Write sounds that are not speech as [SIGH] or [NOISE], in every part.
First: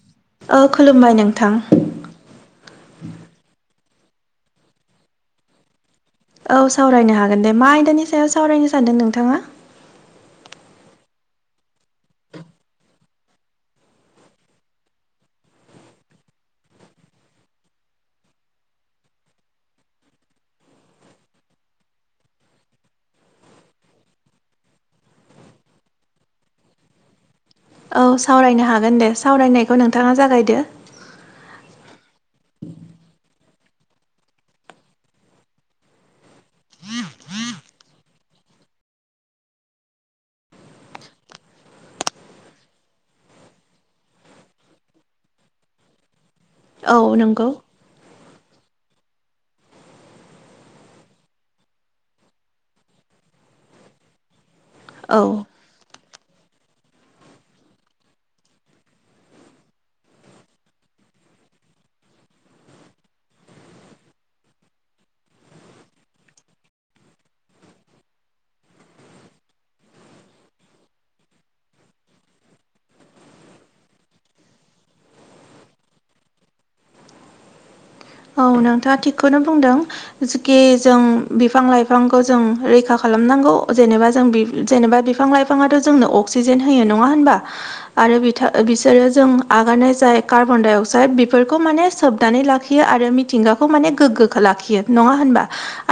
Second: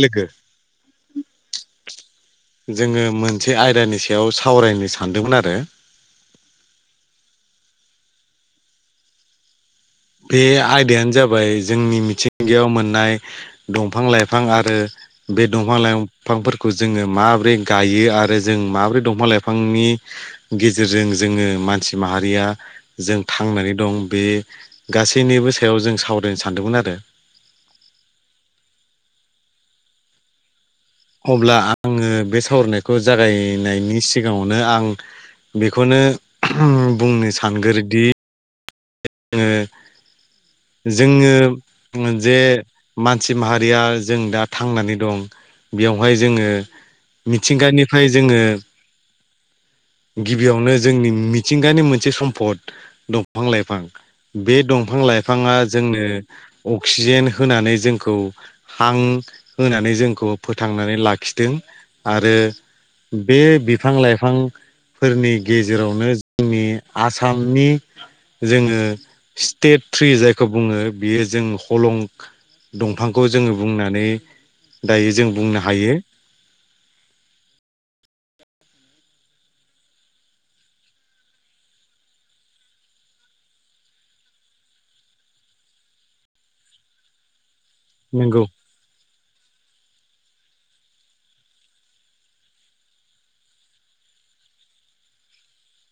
लोगो ओ खुलुमबाय नोंथां। जोङो मोनसे आयदानि सायाव सावरायनो सानदोंमोन आरो। औ सावरायनो हागोन दे मा आयदानि सायाव सावरायनो सानदों नोंथाङा? बे आयदायानो जाबाय जोंनि मिथिंगायाव मोननाय दंफां लाइफां आरो बे दंफां लाइफांफोरखौ जोङो माबोरै गायो आरो जों माब्रै दंफां लाइफांनि गेजेरजों जोङो मानसि माहारिया जों थांनानै दं बे गासैनिबो सायाव जों सावरायनो सानदोंमोन आरो। औ सावरायनो हागोन दे सावरायनायखौ नोंथाङा जागायदो। अब्ला आङो बे सावरायनायखौ जागायनायनि सिगाङावनो आं बेखौनो बुंनो सानग्रोयोदि जोङो जोङो जे मानसि माहारिया जों दा थांनानै दं बेवहाय जोङो औ नंगौ मिथिंगानिफ्राय जोङो गिबियावनो जोंनि मिथिंगानि मोनसे सम्फद दंफां लाइफां बे दंफां औ लाइफाङा जोंनो अक्सिजेन होनानै जोंखौ हां होनानै जोंखौ फोथांनानै लाखिदों आरो बे बिफां लाइफां फोरनि गेजेरावनो जोंनि आसामनि जोङो स्टेट थ्रि जायखौ बुङो बियो जों हलं दंफांखौ जोङो बुंनानै दायो जों बुंनो हायो औ नोंथाङा थिगखौनो बुंदों ि जों बिफां लाइफांखौ जों रैखा खालामनांगौ जेनेबा जों जेनेबा बिफां लाइफां बिफाङआथ' जोंनो अक्सिजेन होयो नङा होनबा आरो नंगौ बिथां बिसोरो जों आगारनाय जाय कार्बन डाइ अक्साइद बेफोरखौ माने सोबनानै लाखियो आरो मिथिंगाखौ माने गोग्गोखौो लाखियो नङा होनबा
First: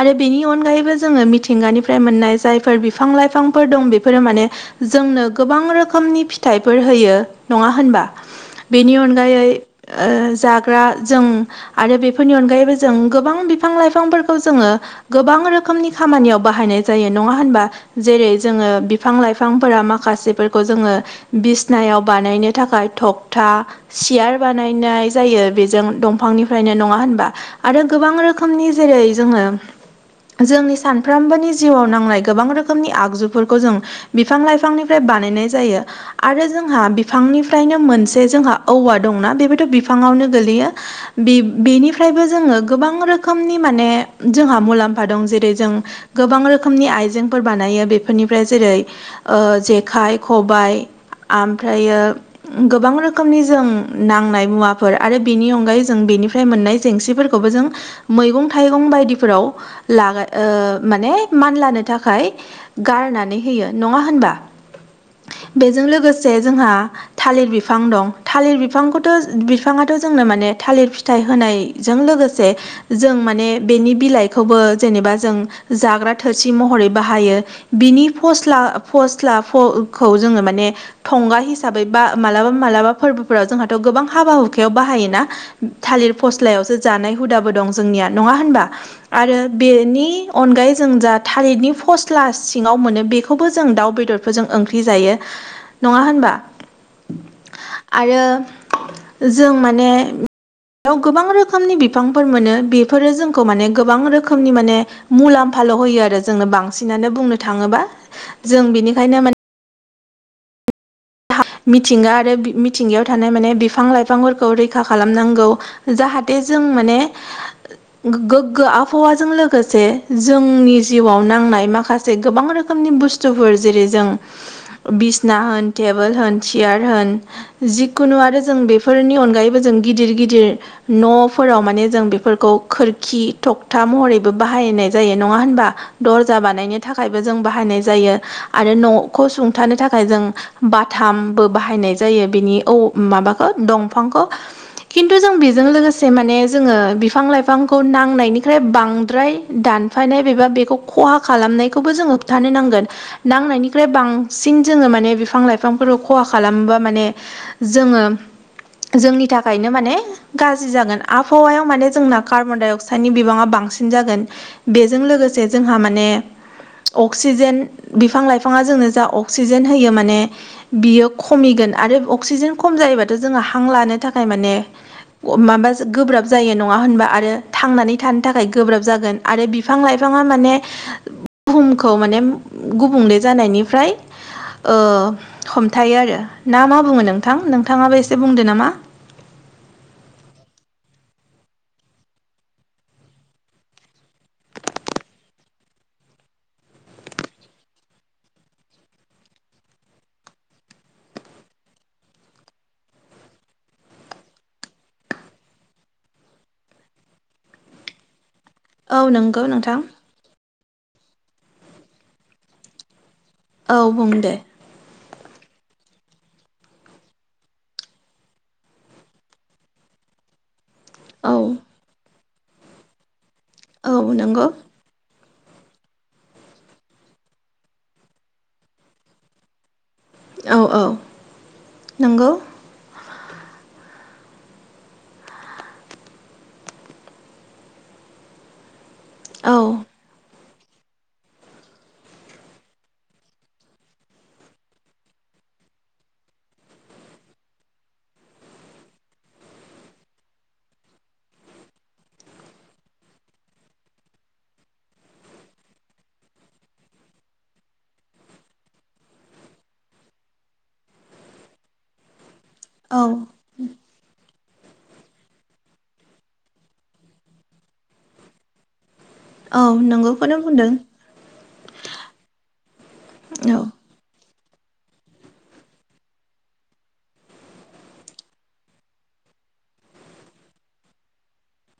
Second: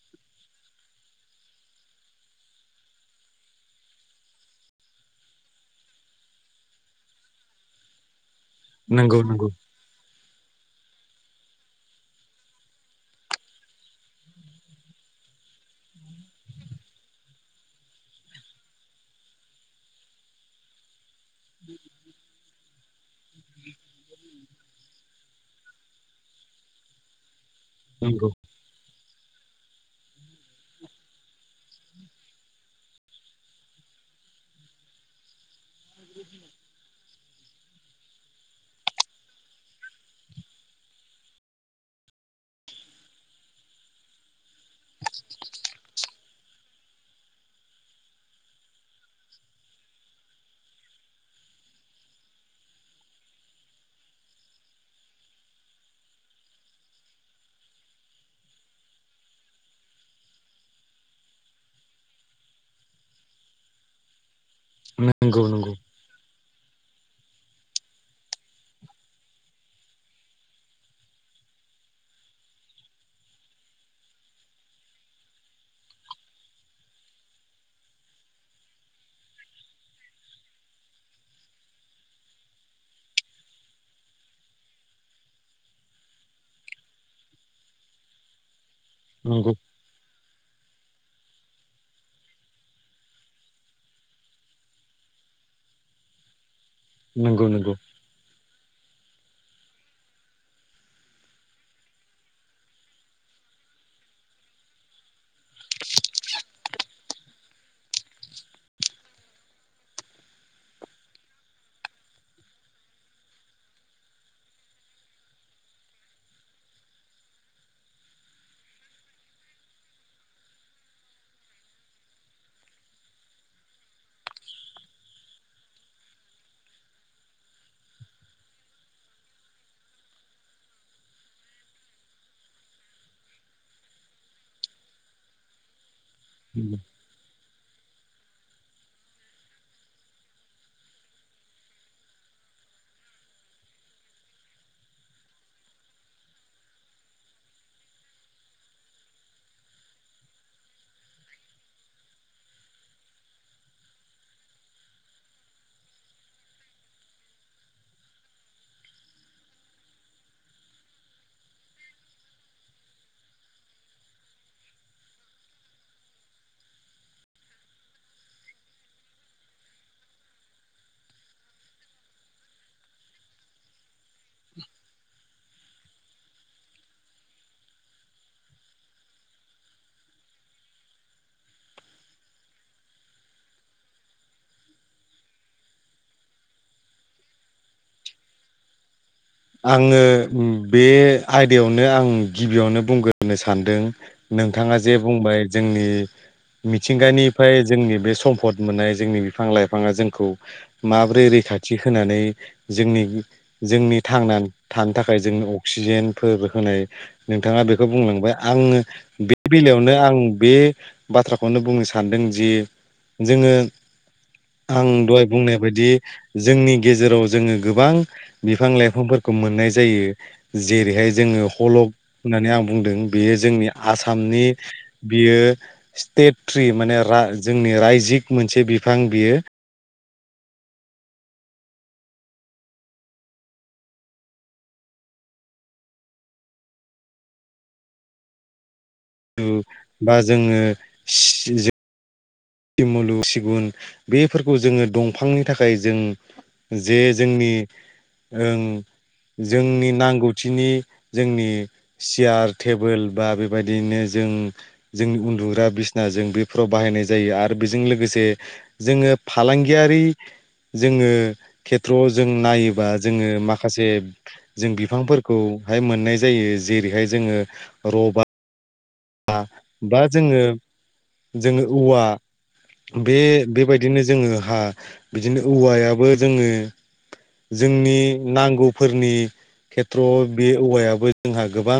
आरो बेनि अनगायैबो जोङो मिथिंगानिफ्राय मोननाय जायफोर बिफां लाइफांफोर दं बेफोरो माने जोंनो गोबां रोखोमनि फिथाइफोर होयो नङा होनबा बेनि नंगौ अनगायै नंगौ जाग्रा जों आरो बे फोरनि अनगायैबो जों गोबां बिफां लाइफांफोरखौ जोङो गोबां रोखोमनि खामानियाव बाहायनाय जायो नङा होनबा जेरै जोङो बिफां लाइफांफोरा माखासेफोरखौ जोङो बिसनायाव बानायनो थाखाय थगथा सियार बानायनाय जायो बेजों दंफांनिफ्रायनो नङा होनबा आरो गोबां नंगौ रोखोमनि जेरै जोङो जोंनि सानफ्रोमबोनि जिउआव नांनाय गोबां रोखोमनि आगजुफोरखौ जों बिफां लाइफांनिफ्राय बानायनाय जायो आरो जोंहा बिफांनिफ्रायनो मोनसे जोंहा औवा दंना बेबोथ' बिफाङावनो गोलैयोनि ओमफ्रायबो जोङो गोबां रोखोमनि माने जोंहा मुलाम्फा दं जेरै जों गोबां रोखोमनि आइजेंफोर बानायो बेफोरनिफ्राय जेरै जेखाइ खबायाइ ओमफ्रायो गोबां रोखोमनि जों नांनाय मुवाफोर आरो बेनि अनगायै जों बेनिफ्राय मोननाय जेंसिफोरखौबो जों मैगं थाइगं बायदिफोराव लागा माने मान लानो थाखाय गारनानै होयो नङा होनबा नंगौ नंगौ बेजों लोगोसे जोंहा थालिर बिफां दं थालिर बिफांखौथ' बिफाङाथ' जोंनो माने थालिर फिथाइ होनाय जों लोगोसे जों माने बेनि बिलाइखौबो जेनेबा जों जाग्रा थोरसि महरै बाहायो बिनि फस्ला फस्लाखौ जोङो माने थंगा हिसाबै बा मालाबा मालाबा फोरबोफोराव जोंहाथ' गोबां हाबा हुखायाव बाहायोना थालिर फस्लायावसो जानाय हुदाबो दं जोंनिया नङा होनबा आरो बेनि अनगायै जों जा थारिरनि फस्ट्ला सिङाव मोनो बेखौबो जों दाउ बेदरफोरजों ओंख्रि जायो नङा होनबा नंगौ नंगौ आरो जों माने बेयाव गोबां रोखोमनि बिफांफोर मोनो बेफोरो जोंखौ माने गोबां रोखोमनि माने मुलाम्फाल' होयो आरो जोंनो बांसिनानो बुंनो थाङोबा जों बिनिखायनो माने मिथिंगा आरो मिथिंगायाव थानाय माने बिफां लाइफांफोरखौ रैखा खालामनांगौ जाहाथे जों माने गोग्गो आबहावाजों लोगोसे जोंनि जिउआव नांनाय माखासे म गोबां रोखोमनि बुस्थुफोर जेरै जों बिसिना होन टेबोल होन सियार होन जिखुनु आरो जों बेफोरनि अनगायैबो जों गिदिर गिदिर न'फोराव माने जों बेफोरखौ खोरखि थखथा महरैबो बाहायनाय जायो नङा होनबा दर्जा बानायनो थाखायबो जों बाहायनाय जायो बाथामबो बाहायनाय जायो बिनि औ माबाखौ दंफांखौ किन्थु जों बेजों लोगोसे माने जोङो बिफां लाइफांखौ नांनायनिफ्राय बांद्राय दान हफायनाय एबा बेखौ खहा खालामनायखौबो जोङो होबथानो नांगोन नांनायनिख्रुइ बांसिन जोङो माने बे बिफां लाइफांफोरखौ खहा खालामोबा माने जोङो जोंनि थाखायनो माने गाज्रि जागोन आबहावायाव माने जोंना कार्बन डाइ अक्साइडनि बिबाङा बांसिन जागोन। बेजों लोगोसे जोंहा माने अक्सिजेन बिफां लाइफाङा जोंनो जा अक्सिजेन होयो माने बियो खमिगोन आरो अक्सिजेन खम जायोबाथ' जोङो हां लानो थाखाय माने अ माबा जो गोब्राब जायो नङा होनबा आरो थांनानै थानो थाखाय गोब्राब जागोन आरो बि बिफां लाइफाङा माने बुहुमखौ माने गुबुंले जानायनिफ्राय ओ हमथायो आरो ना मा बुङो नोंथां नोंथाङाबो एसे बुंदो नामा। आङो बे आयदायावनो आं गिबियावनो बुंग्रोनो सानदों। नोंथाङा जे बुंबाय जोंनि मिथिंगानिफ्राय जोंनि बे सम्फद मोननाय जोंनि बिफां लाइफाङा जोंखौ माब्रै रैखाथि होनानै जोंनि जोंनि थांनानै थानो थाखाय जोंनो अक्सिजेनफोर होनाय नोंथाङा बेखौ बुंलांबाय। आङो औ बे नंगौ नोंथां बेलायावनो आं बे बाथ्राखौनो बुंनो सानदों जि जोङो औ बुं दे आं दहाय बुंनाय बायदि जोंनि गेजेराव जोङो गोबां बिफां लाइफां बिफांफोरखौ मोननाय जायो जेरैहाय औ जोङो हलक होननानै आं बुंदों बेयो जोंनि औ आसामनि नंगौ बियो स्टेट ट्रि माने रा जोंनि रायजिक मोनसे बिफां बियो औ औ नंगौ। औ बा जोङो [UNINTELLIGIBLE] दुमुलु सिगुन बेफोरखौ जोङो दंफांनि थाखाय जों जे जोंनि ओं जोंनि नांगौथिनि जोंनि सियार टेबोल बा बेबायदिनो जों जोंनि उन्दुग्रा बिसना जों बेफोराव बाहायनाय जा जायो आरो बेजों लोगोसे जोङो फालांगियारि जोङो खेथ्र'आव जों नायोबा औ जोङो माखासे जों बिफांफोरखौहाय मोननाय जायो जेरैहाय जोङो रबार बा औ बा नंगौखौनो जोङो बुंदों जोङो औवा बे औ बेबायदिनो जोङो हा बिदिनो औवायाबो जोंनो जोंनि नांगौफोरनि खेथ्र'आव बे औवायाबो जोंहा गोबां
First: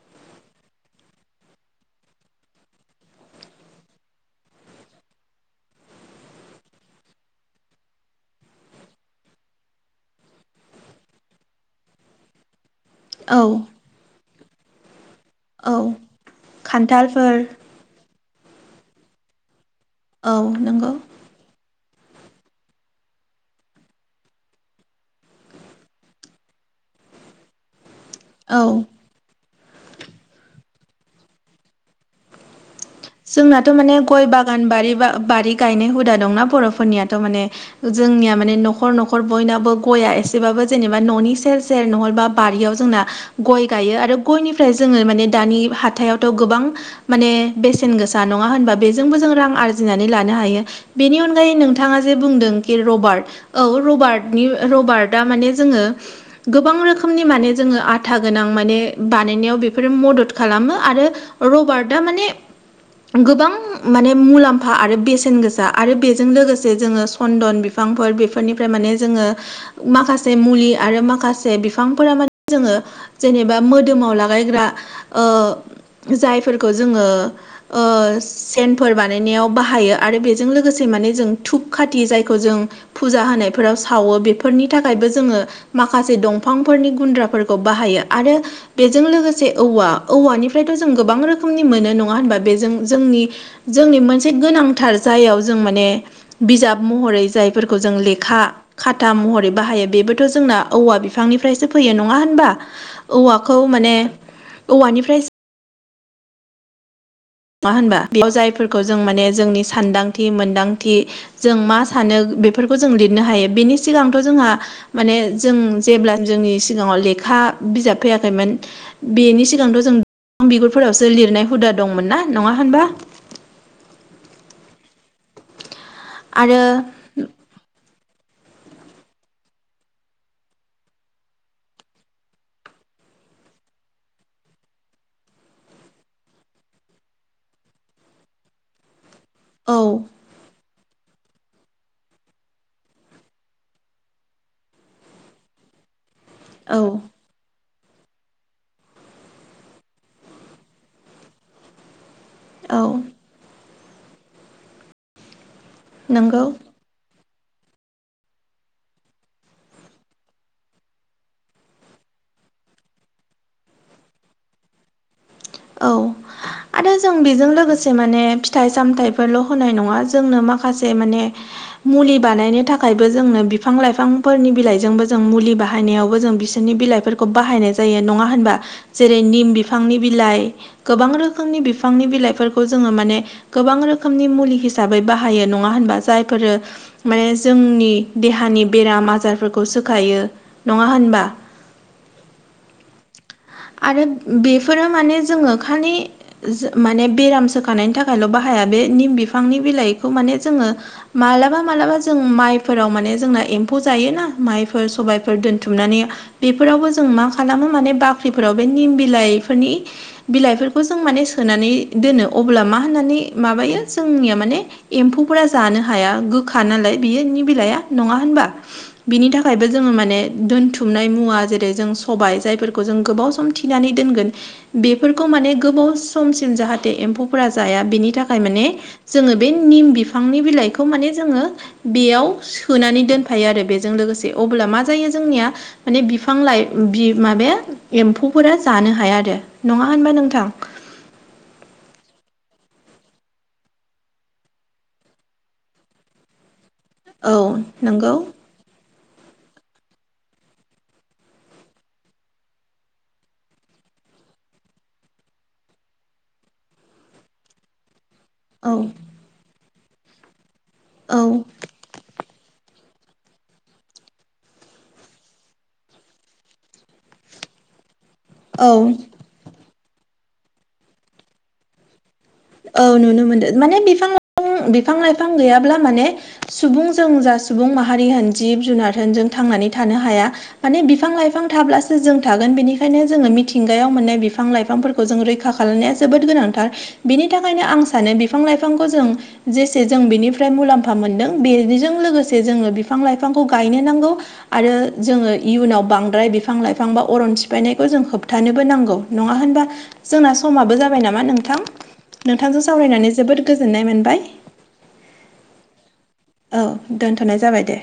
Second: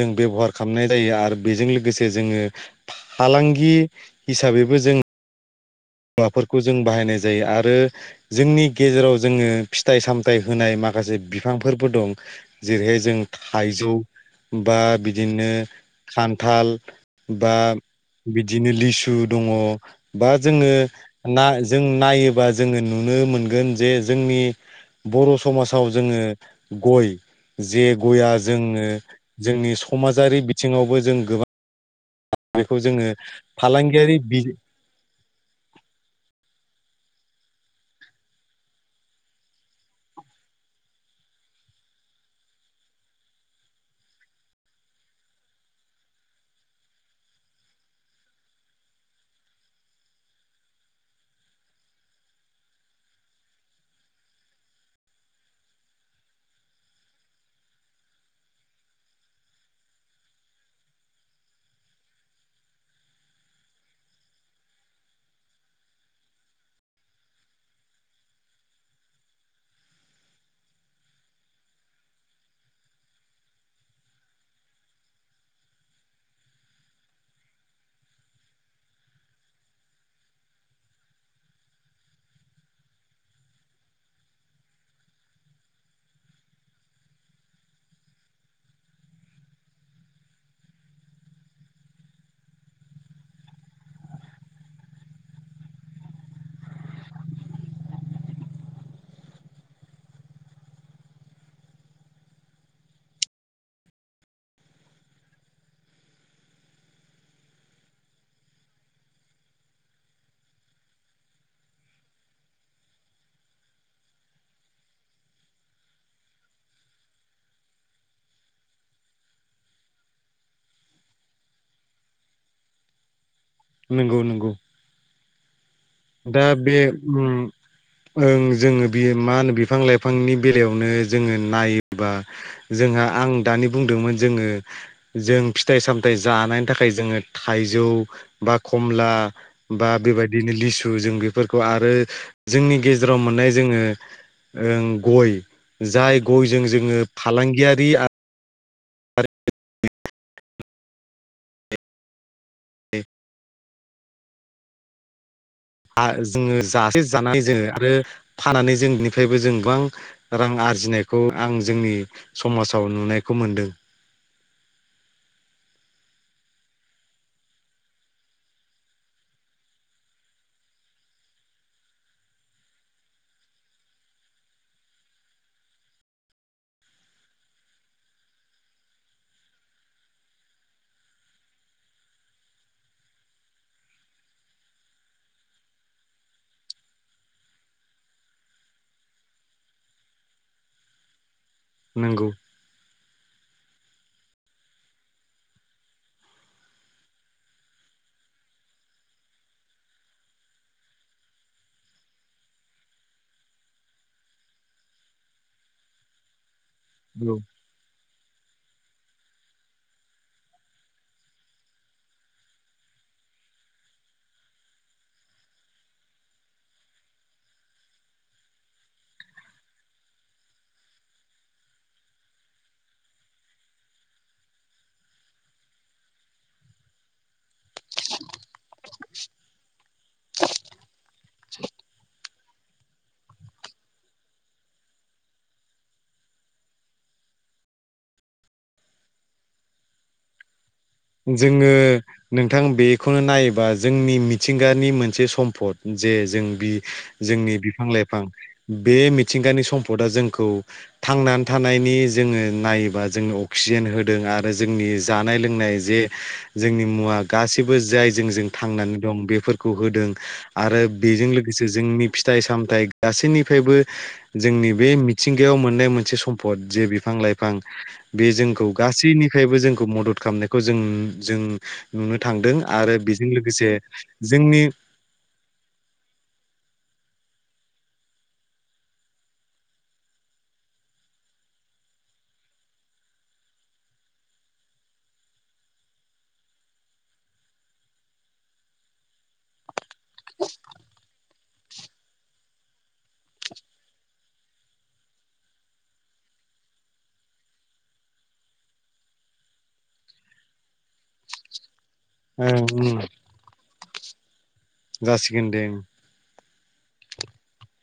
जों बेबहार खामनाय जायो आरो बेजों लोगोसे जोङो फालांगि हिसाबैबो जों मुवाफोरखौ जों बाहायनाय जायो आरो जोंनि गेजेराव जोङो फिथाइ सामथाइ होनाय माखासे बिफांफोरबो दं'जेरैहाय जों औ थाइजौ बा बिदिनो औ खान्थाल खान्थालफोर बा बिदिनो लिसु दङ' बा औ। जोङो नंगौ ना जों नायोबा जोङो नुनो मोनगोन जे जोंनि बर' समाजाव जोङो गय जे गया औ जोंनो जोंनि समाजारि बिथिङावबो जों गोबां बेखौ जोङो जोंनाथ' माने फालांगियारि गय बि बागान बारि बा बारि गायनाय हुदा दंना बर'फोरनियाथ' माने जोंनिया माने न'खर न'खर बयनाबो गया एसेबाबो जेनेबा न'नि सेर सेर सेर नहलबा बारियाव जोंना गय गायो आरो गयनिफ्राय जोङो माने दानि हाथायावथ' गोबां माने बेसेन सेन गोसा नङा होनबा बेजोंबो जों रां आरजिनानै लानो हायो। बेनि अनगायै नोंथाङा जे बुंदों कि रबार्ट औ रबार्टनि रबार्टआ माने जोङो गोबां रोखोमनि माने जोङो आथा गोनां माने बानायनायाव बेफोरो मदद खालामो आरो रबार्टआ माने गोबां माने मुलाम्फा आरो बेसेन गोसा आरो बेजों लोगोसे जोङो सन्दन बिफांफोर बेफोरनिफ्राय माने जोङो माखासे मुलि आरो माखासे बिफांफोरा माने जोङो जेनेबा मोदोमाव लागायग्रा जायफोरखौ जोङो सेनफोर बानायनायाव बाहायो आरो बेजों लोगोसे माने जों धुप खाथि जायखौ जों फुजा होनायफोराव सावो बेफोरनि थाखायबो जोङो माखासे दंफांफोरनि गुन्द्राफोरखौ बाहायो आरो बेजों लोगोसे औवा औवानिफ्रायथ' जों गोबां रोखोमनि मोनो नङा होनबा बे जों जोंनि जोंनि मोनसे गोनांथार जायगायाव जों माने बिजाब महरै जायफोरखौ जों लेखा खाथा महरै बाहायो बेबोथ' जोंना औवा बिफांनिफ्रायसो फैयो नङा होनबा औवाखौ माने औवानिफ्राय मा होनबा बेयाव जायफोरखौ जों माने जोंनि सानदांथि मोनदांथि जों मा सानो बेफोरखौ जों लिरनो हायो बेनि सिगांथ' जोंहा माने जों जेब्ला जोंनि सिगाङाव लेखा बिजाब फैयाखैमोन बेनि सिगांथ' जों बिगुरफोरावसो लिरनाय हुदा दंमोन ना नङा होनबा? नंगौ नंगौ दा आरो बे ओम ओं जोङो बे मा होनो बिफां लाइफांनि बेलायावनो जोङो नायोबा जोंहा आं दानि बुंदोंमोन जोङो जों फिथाइ सामथायाइ जानायनि थाखाय जोङो थाइजौ बा खमला औ बा बेबायदिनो लिसु जों बेफोरखौ आरो जोंनि गेजेराव मोननाय जोङो गय जाय गयजों औ जोङो फालांगियारि आरो औ नंगौ जोङो जासे जानानै जोङो आरो फानानै जों बिनिफ्रायबो जों गोबां रां आरजिनायखौ आं जोंनि समाजाव नुनायखौ मोनदों औ [INAUDIBLE] आरो जों बेजों लोगोसे माने फिथाइ सामथाइफोरल' होनाय नङा जोंनो माखासे माने मुलि बानायनो थाखायबो जोंनो बिफां लाइफांफोरनि बिलाइजोंबो जों मुलि बाहायनायावबो जों बिसोरनि बिलाइ फोरखौ बाहानाय जायो नङा होमबा जेरै निम बिफांनि बि लाइ गोबां रोखोमनि बिफांनि बिलाइफोरखौ जोङो माने गोबां रोखोमनि मुलि हिसाबै बाहायो नङा होनबा जायफोरो माने जोंनि देहानि बेराम आजारफोरखौ सोखायो नङा होनबा नोंगौ आरो बेफोरो माने जोङो खालि माने बेराम सोखानायनि थाखायल' बाहाया बे निम बिफांनि बिलाइखौ माने जोङो मालाबा माबालाबा जों माइफोराव माने जोंना एम्फौ जायोना माइफोर सबायफोर दोनथुमनानै बेफोरावबो जों मा औ खालामो माने बाख्रिफोराव बे निम बिलाइफोरनि बिलाइफोरखौ जों माने सोनानै दोनो अब्ला मा होननानै माबायो जोंनिया माने एम्फौफोरा जानो हाया गोखा नालाय बियो निम बिलाइया नङा होनबा बिनि थाखायबो जोङो माने दोनथुमनाय मुवा जेरै जों सबाय जायफोरखौ जों गोबाव सम थिनानै दोनगोन बेफोरखौ माने गोबाव समसिम जाहाथे एम्फौफोरा जाया बेनि थाखाय माने जोङो बे निम बिफांनि बिलाइखौ माने जोङो बेयाव सोनानै दोनफायो आरो बेजों लोगोसे अब्ला मा जायो जोंनिया माने बिफां लाइ माबाया एम्फौफोरा जानो हाया आरो नङा होनबा नोंथां? जोङो नोंथां बेखौ नायोबा जोंनि मिथिंगानि मोनसे सम्पद जे जों बि औ जोंनि बिफां नंगौ लाइफां बे मिथिंगानि सम्पदा जोंखौ थांनानै थानायनि जोङो नायोबा जोंनो अक्सिजेन होदों आरो। जोंनि जानाय लोंनाय जे जोंनि मुवा गासैबो जाय जों जों औ थांनानै दं बेफोरखौ होदों। आरो औ बेजों लोगोसे जोंनि फिथाइ सामथाइ गासैनिफ्रायबो जोंनि बे मिथिंगायाव मोननाय मोनसे सम्पद जे बिफां लाइफां बे जोंखौ औ गासैनिफ्रायबो जोंखौ मदद खालामनायखौ जों जों नुनो थांदों औ आरो नुनो बेजों मोनदों लोगोसे माने बिफां जोंनि लाइफां बिफां लाइफां गैयाब्ला माने सुबुं जों जा सुबुं माहारि होन जिब जुनारजों थांनानै थानो हाया। माने बिफां लाइफां थाब्लासो जों थागोन। बेनिखायनो जोङो मिथिंगायाव मोननाय बिफां लाइफांफोरखौ जों रैखा खालामनाया जोबोद गोनांथार। बिनि थाखायनो आं सानो बिफां लाइफांखौ जों जेसे जों बिनिफ्राय मुलाम्फा मोन्दों। बेजों लोगोसे जोङो बिफां लाइफांखौ गायनो नांगौ। आरो जोङो इयुनाव बांद्राय बिफां लाइफां बा अरन सिफायनायखौ जों होबथानोबो नांगौ। नङा होनबा जोंना समाबो जाबाय नामा नोंथां। ओ नोंथांजों सावरायनानै जोबोद गोजोननाय मोनबाय। जासिगोन दे। औ दोनथ'नाय जाबाय दे।